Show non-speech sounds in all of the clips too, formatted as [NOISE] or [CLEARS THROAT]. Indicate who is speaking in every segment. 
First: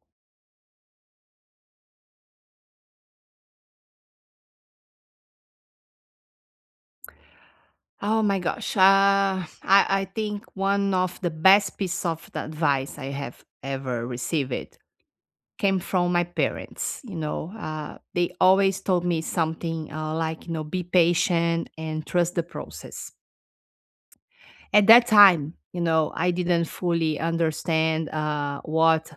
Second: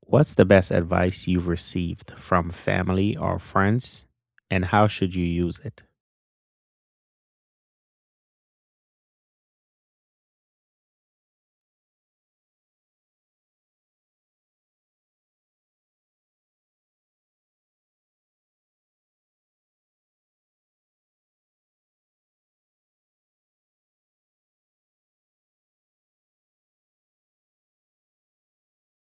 Speaker 1: What's the best advice you've received from family or friends, and how should you use it?
Speaker 2: Oh my gosh. I think one of the best piece of the advice I have ever received came from my parents. They always told me something like be patient and trust the process. At that time, I didn't fully understand what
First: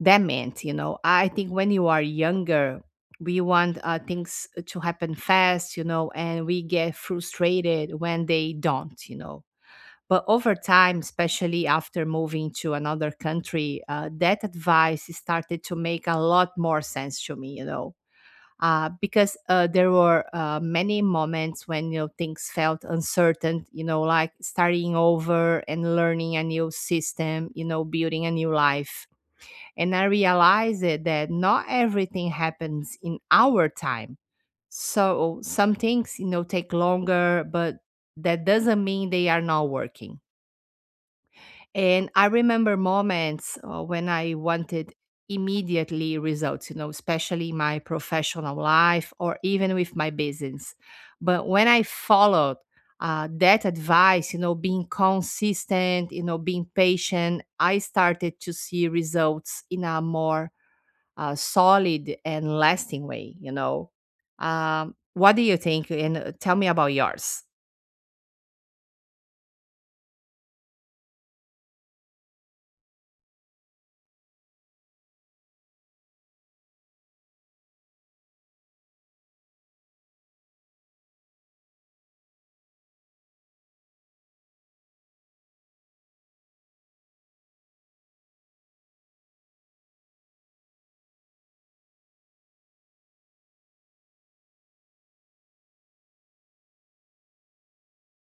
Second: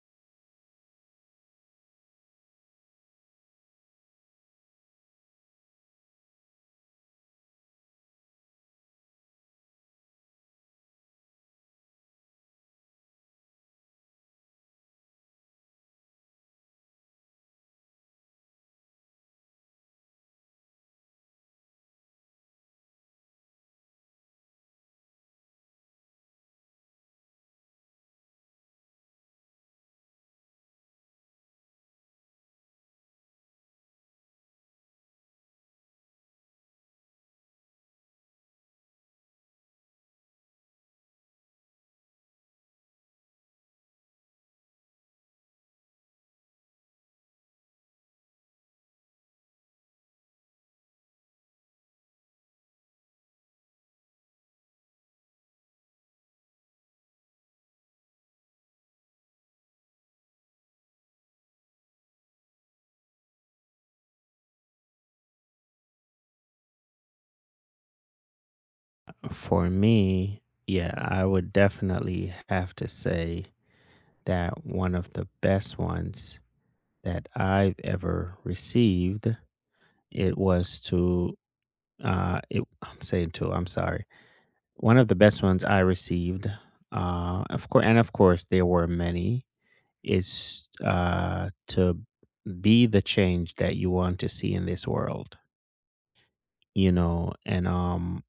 Speaker 2: that meant. You know, I think when you are younger, we want things to happen fast, you know, and we get frustrated when they don't, but over time, especially after moving to another country, that advice started to make a lot more sense to me, you know, because there were many moments when, you know, things felt uncertain, you know, like starting over and learning a new system, you know, building a new life. And I realized it that not everything happens in our time. So some things, you know, take longer, but that doesn't mean they are not working. And I remember moments when I wanted immediately results, you know, especially in my professional life or even with my business. But when I followed that advice, you know, being consistent, you know, being patient, I started to see results in a more solid and lasting way, you know. What do you think? And tell me about yours.
Speaker 1: For me, yeah, I would definitely have to say that one of the best ones that I've ever received it was to it, I'm saying to, I'm sorry. One of the best ones I received, of course, and of course there were many, is to be the change that you want to see in this world, you know. And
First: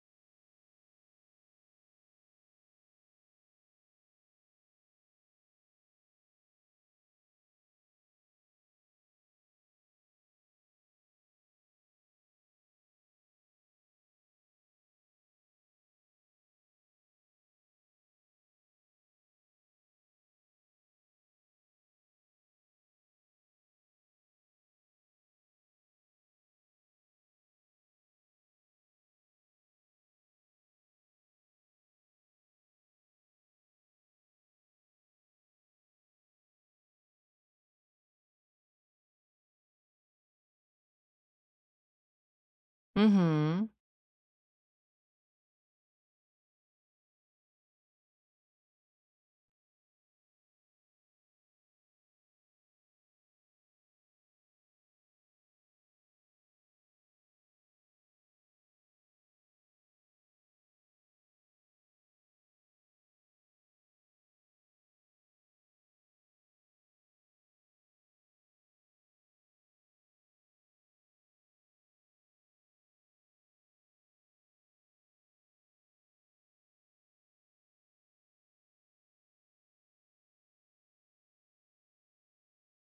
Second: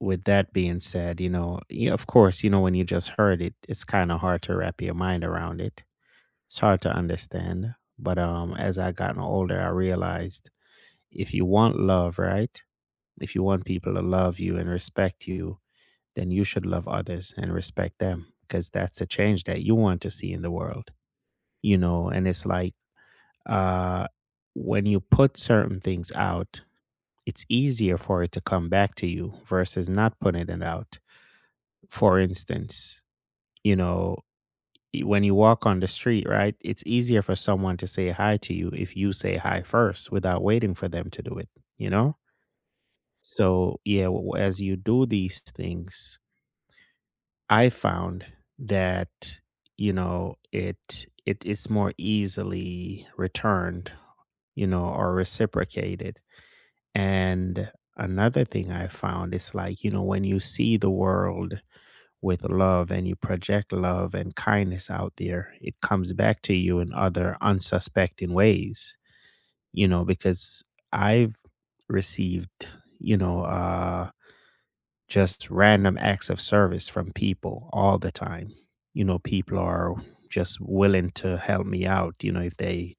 Speaker 1: with that being said, you know, yeah, of course, you know, when you just heard it, it's kind of hard to wrap your mind around it. It's hard to understand, but as I gotten older, I realized if you want love, right, if you want people to love you and respect you, then you should love others and respect them, because that's the change that you want to see in the world, you know. And it's like, uh when you put certain things out, it's easier for it to come back to you versus not putting it out. For instance, you know, when you walk on the street, right? It's easier for someone to say hi to you if you say hi first without waiting for them to do it, you know?
Speaker 2: Mm-hmm.
Speaker 1: So, yeah, as you do these things, I found that, you know, it is more easily returned, you know, or reciprocated. And another thing I found is like, you know, when you see the world with love and you project love and kindness out there, it comes back to you in other unsuspecting ways, you know, because I've received, you know, uh, just random acts of service from people all the time. You know, people are just willing to help me out, you know, if they,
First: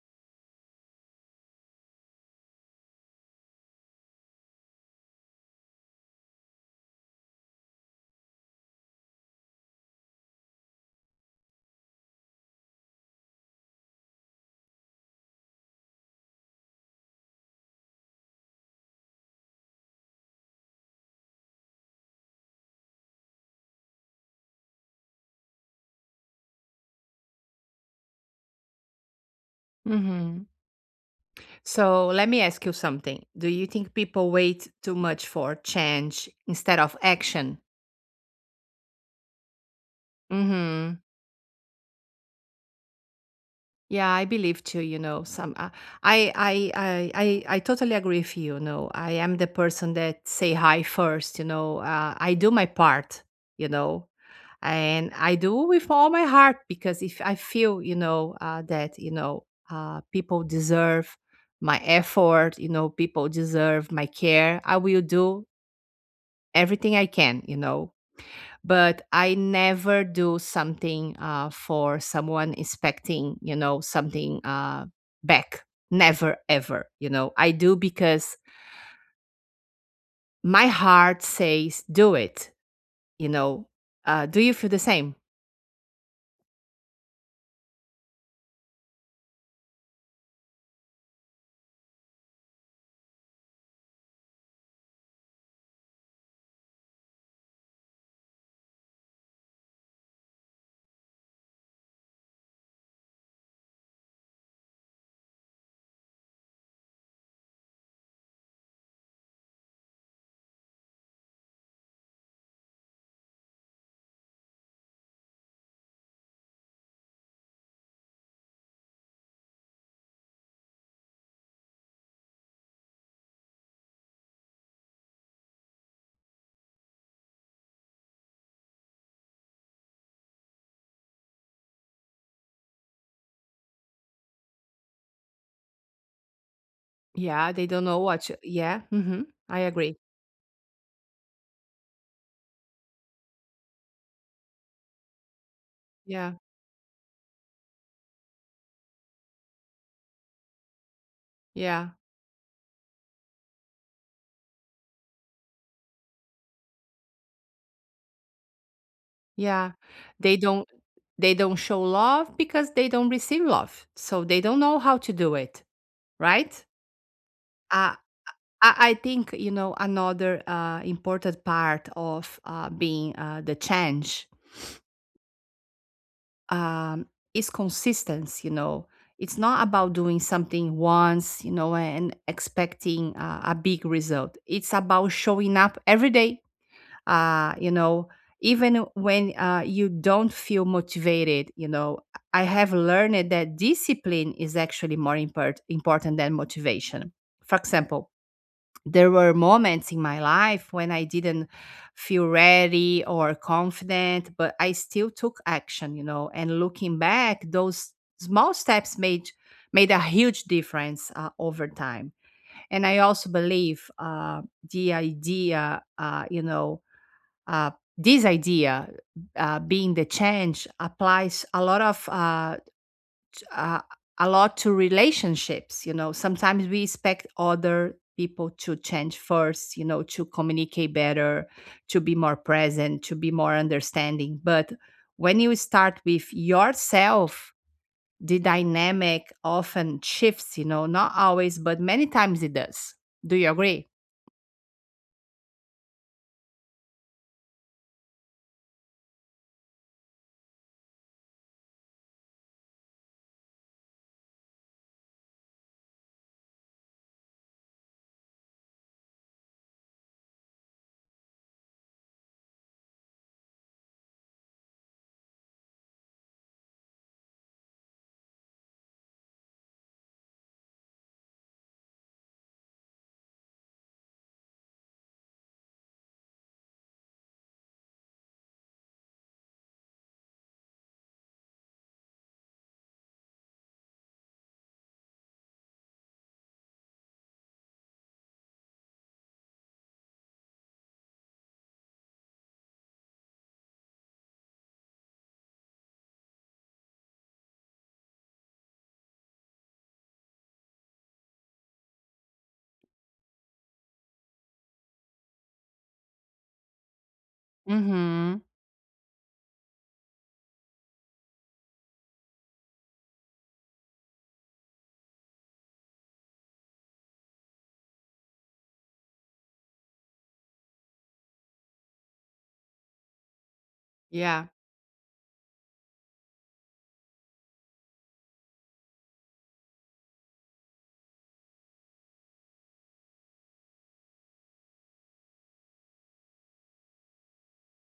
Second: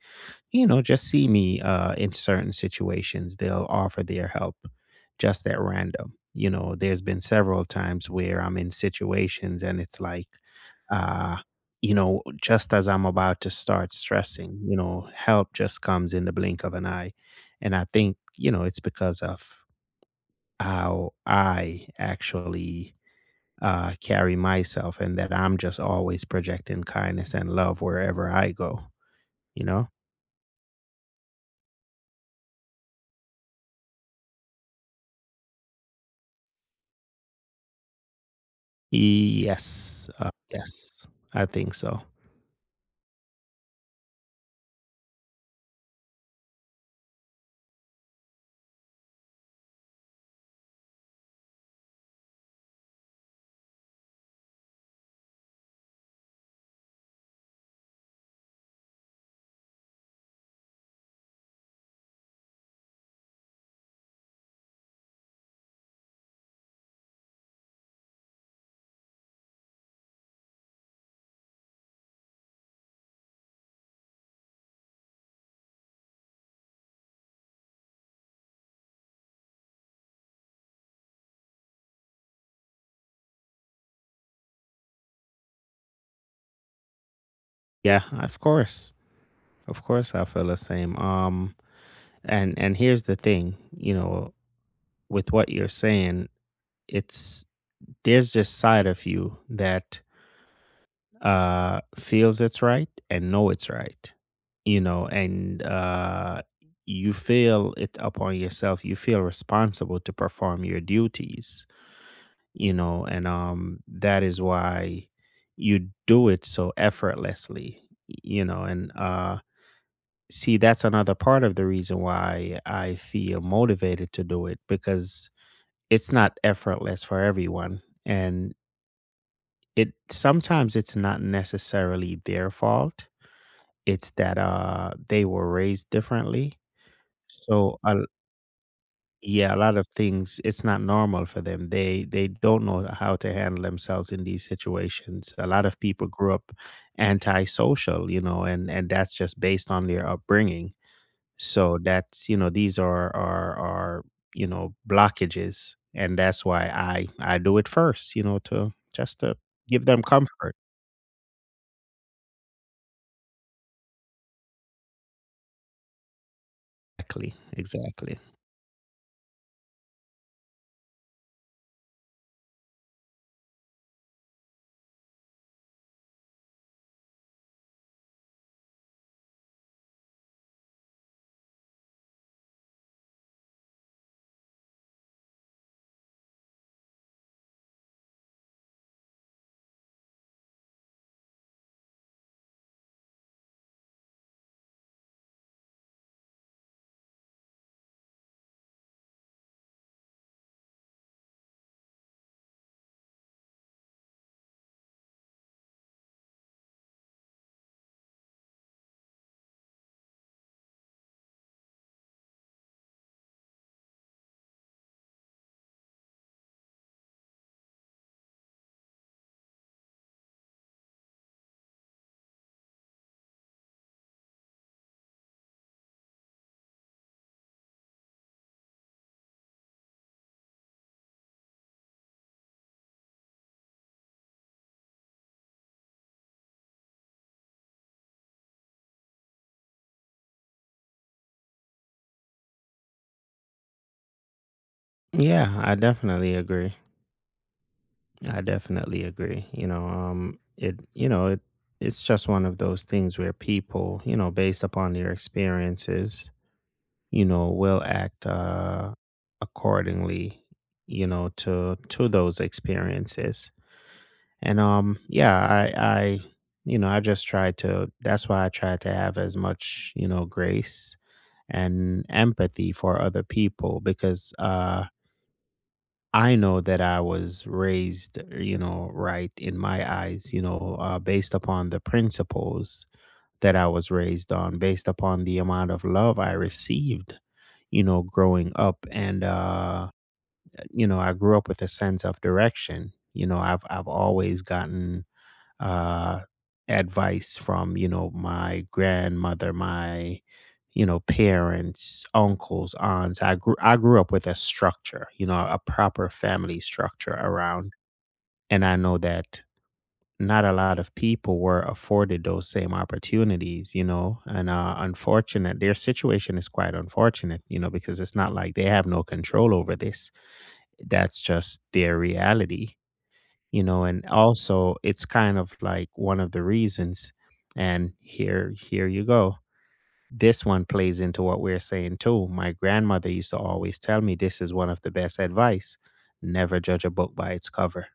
Speaker 1: you know, just see me in certain situations. They'll offer their help just at random. You know, there's been several times where I'm in situations and it's like, uh, you know, just as I'm about to start stressing, you know, help just comes in the blink of an eye. And I think, you know, it's because of how I actually carry myself, and that I'm just always projecting kindness and love wherever I go, you know?
Speaker 2: Mm-hmm. So let me ask you something. Do you think people wait too much for change instead of action?
Speaker 1: Yes, yes,
Speaker 2: Mm-hmm.
Speaker 1: I think so.
Speaker 2: Yeah, I believe too. You know, some I totally agree with you. You know, I am the person that say hi first. You know, I do my part. You know, and I do with all my heart because if I feel, you know, that people deserve my effort. You know, people deserve my care. I will do everything I can, you know. But I never do something for someone expecting, you know, something back. Never, ever, you know. I do because my heart says, do it, you know. Do you feel the same?
Speaker 1: Yeah, of course, I feel the same. And here's the thing, you know, with what you're saying, it's, there's this side of you that feels it's right and know it's right, you know. And you feel it upon yourself. You feel responsible to perform your duties, you know. And that is why you do it so effortlessly, you know. And see, that's another part of the reason why I feel motivated to do it, because it's not effortless for everyone, and it sometimes it's not necessarily their fault. It's that they were raised differently.
Speaker 2: Yeah, they
Speaker 1: so
Speaker 2: don't know
Speaker 1: a
Speaker 2: what. You, yeah, hmm.
Speaker 1: Yeah, a
Speaker 2: I
Speaker 1: lot of
Speaker 2: agree.
Speaker 1: things, it's not normal for them. They don't know how to handle themselves in these situations. A lot of people
Speaker 2: Yeah,
Speaker 1: grew up antisocial, you know, and that's just based on their upbringing. So
Speaker 2: yeah,
Speaker 1: that's, you know, these are are, you know, blockages, and that's why I do it first, you know, to just to
Speaker 2: yeah.
Speaker 1: give them
Speaker 2: They
Speaker 1: comfort.
Speaker 2: don't. They don't show love because they don't receive love, so they don't know how to do it, right?
Speaker 1: Exactly,
Speaker 2: Uh,
Speaker 1: exactly.
Speaker 2: I think you know another important part of being the change um, is consistency. You know, it's not about doing something once, you know, and expecting a big result. It's about showing up every day. You know, even when you don't feel motivated. You know, I have learned that discipline is actually more important than motivation. For example, there were moments in my life when I didn't feel ready or confident, but I still took action, you know. And looking back, those small steps made a huge difference over time. And I also believe the idea, you know, uh, this idea being the change applies uh, a lot to relationships, you know. Sometimes we expect other people to change first, you know, to communicate better, to be more present, to be more understanding, but when you start with yourself, the dynamic often shifts, you know. Not always, but many times it does. Do you agree?
Speaker 1: Yeah, I definitely agree. I definitely agree. You know, it, you know, it it's just one of those things where people, you know, based upon their experiences, you know, will act accordingly, you know, to those experiences. And, yeah, I you know, I just try to. That's why I try to have as much, you know, grace and empathy for other people, because I know that I was raised, you know, right in my eyes, you know, based upon the principles that I was raised on, based upon the amount of love I received, you know, growing up. And you know, I grew up with a sense of direction. You know, I've always gotten uh, advice from, you know, my grandmother, my, you know, parents, uncles, aunts. I grew up with a structure, you know, a proper family structure around,
Speaker 2: Mm-hmm.
Speaker 1: and I know that not a lot of people were afforded those same opportunities, you know, and unfortunate, their situation is quite unfortunate, you know, because it's not like they have no control over this. That's just their reality, you know. And
Speaker 2: Yeah.
Speaker 1: also, it's kind of like one of the reasons, and here, you go. This one plays into what we're saying too. My grandmother used to always tell me, this is one of the best advice. Never judge a book by its cover,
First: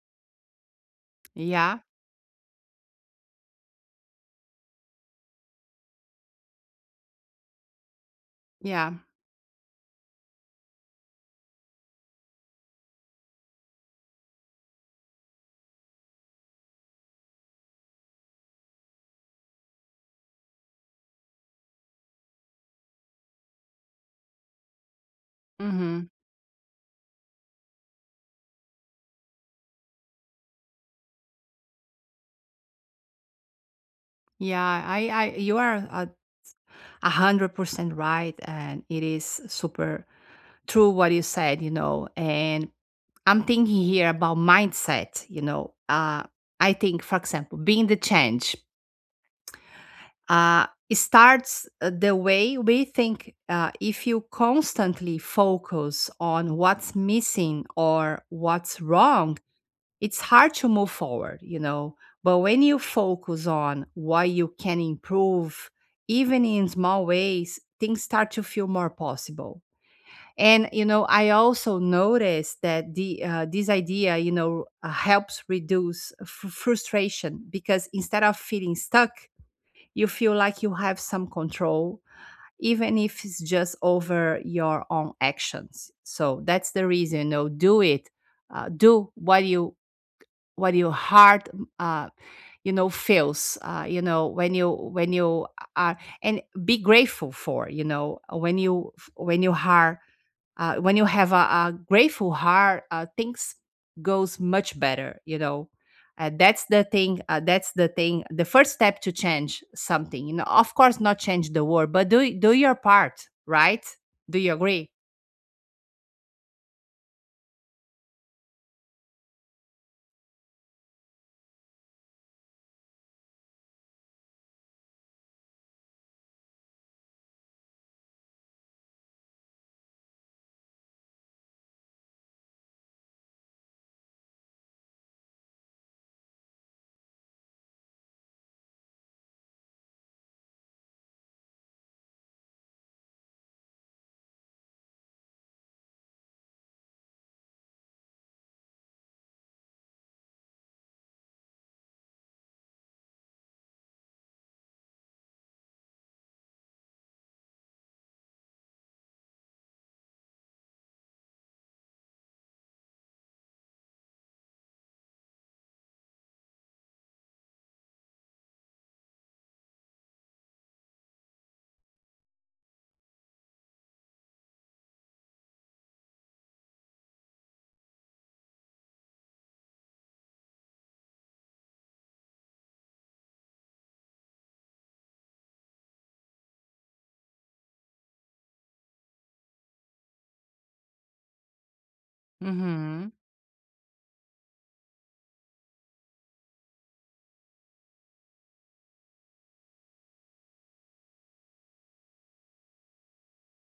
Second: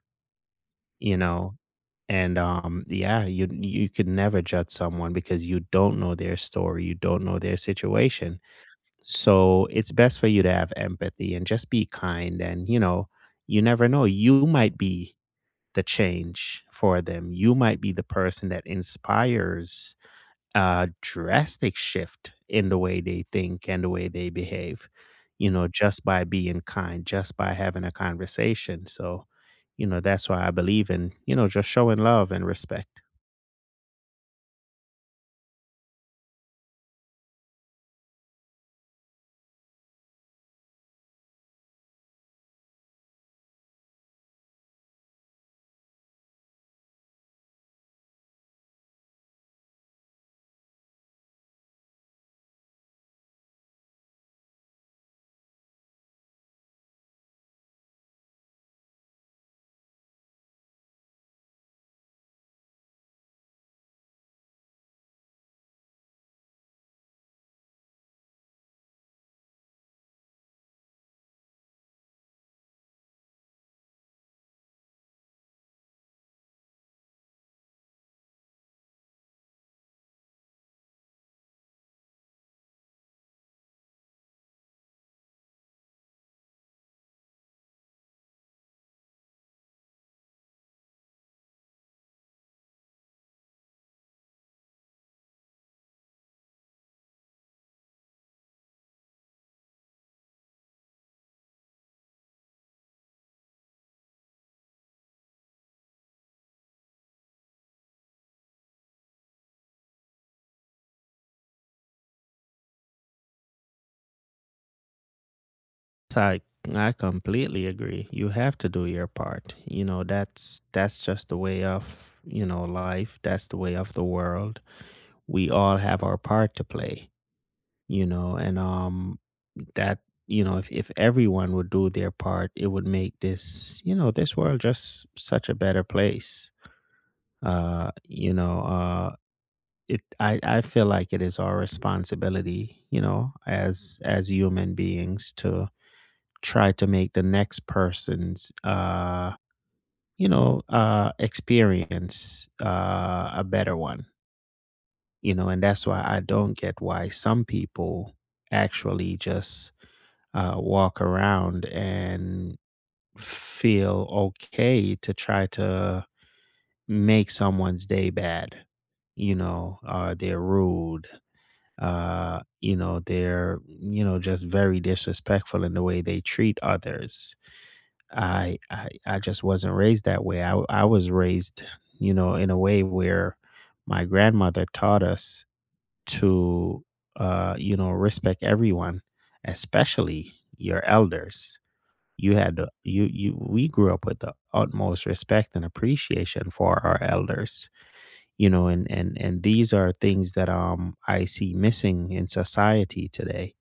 Speaker 1: you know.
Speaker 2: Yeah.
Speaker 1: And yeah, you could never judge someone, because you don't know their story, you don't know their situation.
Speaker 2: Yeah.
Speaker 1: So it's best for you to have empathy and just be kind, and, you know, you never know, you might be the change for them. You might be the person that inspires a drastic shift in the way they think and the way they behave, you know,
Speaker 2: Mm-hmm.
Speaker 1: just by being kind, just by having a conversation. So, you know, that's why I believe in, you know, just showing love and respect.
Speaker 2: Yeah. You are a 100% right and it is super true, what you said, you know, and I'm thinking here about mindset, you know. I think, for example, being the change, it starts the way we think. If you constantly focus on what's missing or what's wrong, it's hard to move forward, you know. But when you focus on what you can improve, even in small ways, things start to feel more possible. And you know, I also noticed that the this idea, you know, helps reduce frustration because instead of feeling stuck, you feel like you have some control, even if it's just over your own actions. So that's the reason, you know, do it, do what you, what your heart, uh, you know, feels. You know, when you are, and be grateful for, you know, when you are when you have a grateful heart, things goes much better. You know, that's the thing. That's the thing. The first step to change something. You know, of course, not change the world, but do your part, right? Do you agree?
Speaker 1: So I, I completely agree. You have to do your part. You know, that's just the way of, you know, life. That's the way of the world. We all have our part to play, you know. And that, you know, if everyone would do their part, it would make this, you know, this world just such a better place. uh you know uh it, I feel like it is our responsibility, you know, as human beings to try to make the next person's experience a better one, you know. And that's why I don't get why some people actually just walk around and feel okay to try to make someone's day bad. You know, they're rude. You know, they're, you know, just very disrespectful in the way they treat others. I just wasn't raised that way. I was raised, you know, in a way where my grandmother taught us to you know, respect everyone, especially your elders. You had the, you
Speaker 2: Mm-hmm.
Speaker 1: you we grew up with the utmost respect and appreciation for our elders, you know, and and these are things that I see missing in society today,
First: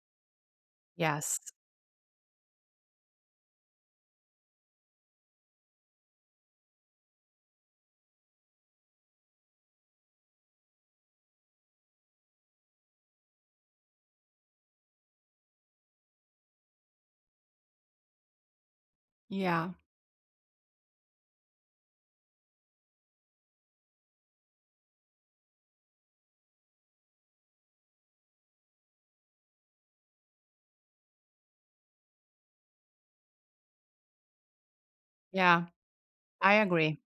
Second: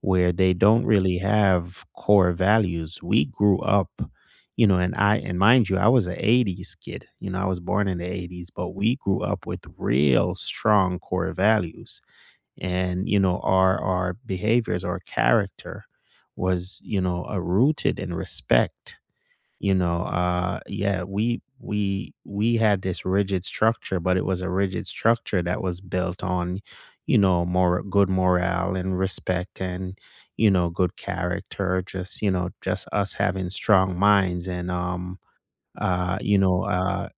Speaker 1: where they don't really
Speaker 2: Yes.
Speaker 1: have core values. We grew up, you know, and I, and mind you, I was an '80s kid, you know, I was born in the '80s, but we grew up with real strong core values, and you know, our behaviors, our character was, you know, rooted in respect,
Speaker 2: Yeah.
Speaker 1: you know. Yeah, we had this rigid structure, but it was a rigid structure that was built on, you know, more good morale and respect and, you know, good character, just, you know, just us having strong minds, and
Speaker 2: Yeah.
Speaker 1: uh, you
Speaker 2: I
Speaker 1: know,
Speaker 2: agree.
Speaker 1: uh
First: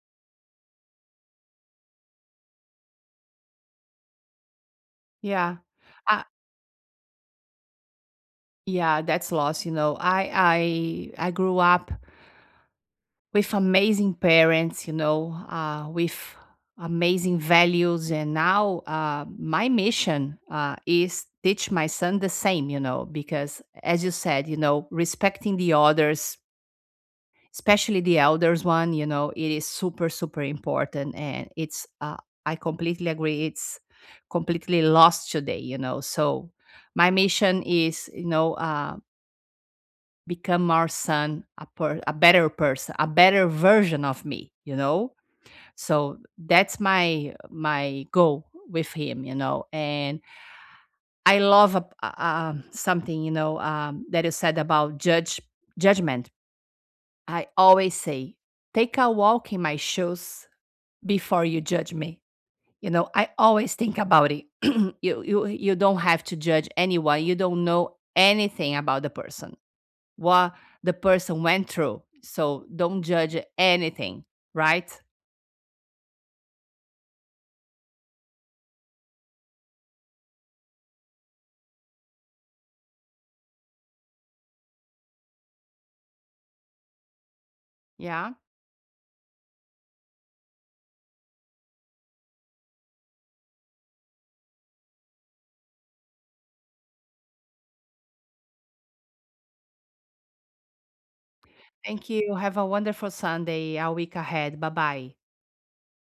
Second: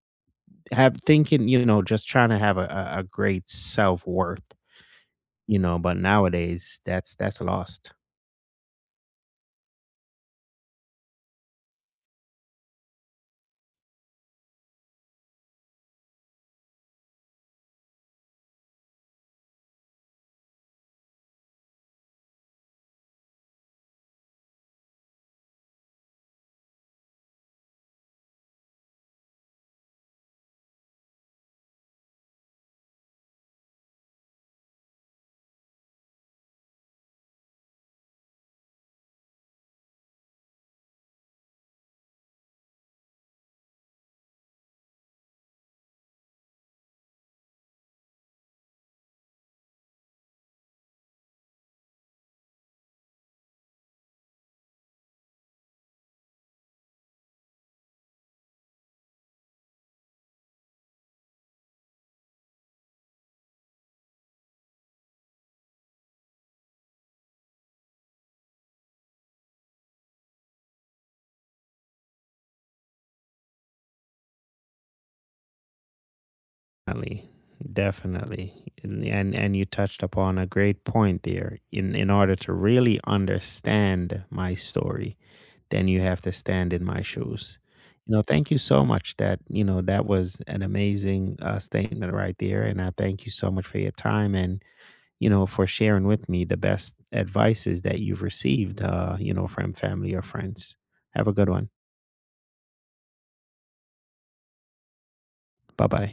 Speaker 1: have thinking, you know, just trying to have a, a great self worth,
Speaker 2: Yeah.
Speaker 1: you know, but
Speaker 2: Uh,
Speaker 1: nowadays that's lost.
Speaker 2: yeah, that's loss. You know, I grew up with amazing parents, you know, with amazing values. And now my mission is teach my son the same, you know, because as you said, you know, respecting the others, especially the elders one, you know, it is super, super important. And it's, I completely agree. It's completely lost today, you know. So my mission is, you know, become our son a better person, a better version of me, you know? So that's my goal with him, you know. And I love something, you know, that you said about judge judgment. I always say, take a walk in my shoes before you judge me. You know, I always think about it. [CLEARS THROAT] You don't have to judge anyone. You don't know anything about the person, what the person went through. So don't judge anything, right?
Speaker 1: Definitely, definitely. And, and you touched upon a great point there. In order to really understand my story, then you have to stand in my shoes. You know,
Speaker 2: Yeah.
Speaker 1: thank you so much, that, you know, that was an amazing statement right there, and I thank you so much for your time, and, you know, for sharing with me the best advices that you've received, you know, from family or friends. Have a good one.
Speaker 2: Thank you. Have a wonderful Sunday, a week ahead. Bye bye.
Speaker 1: Bye-bye.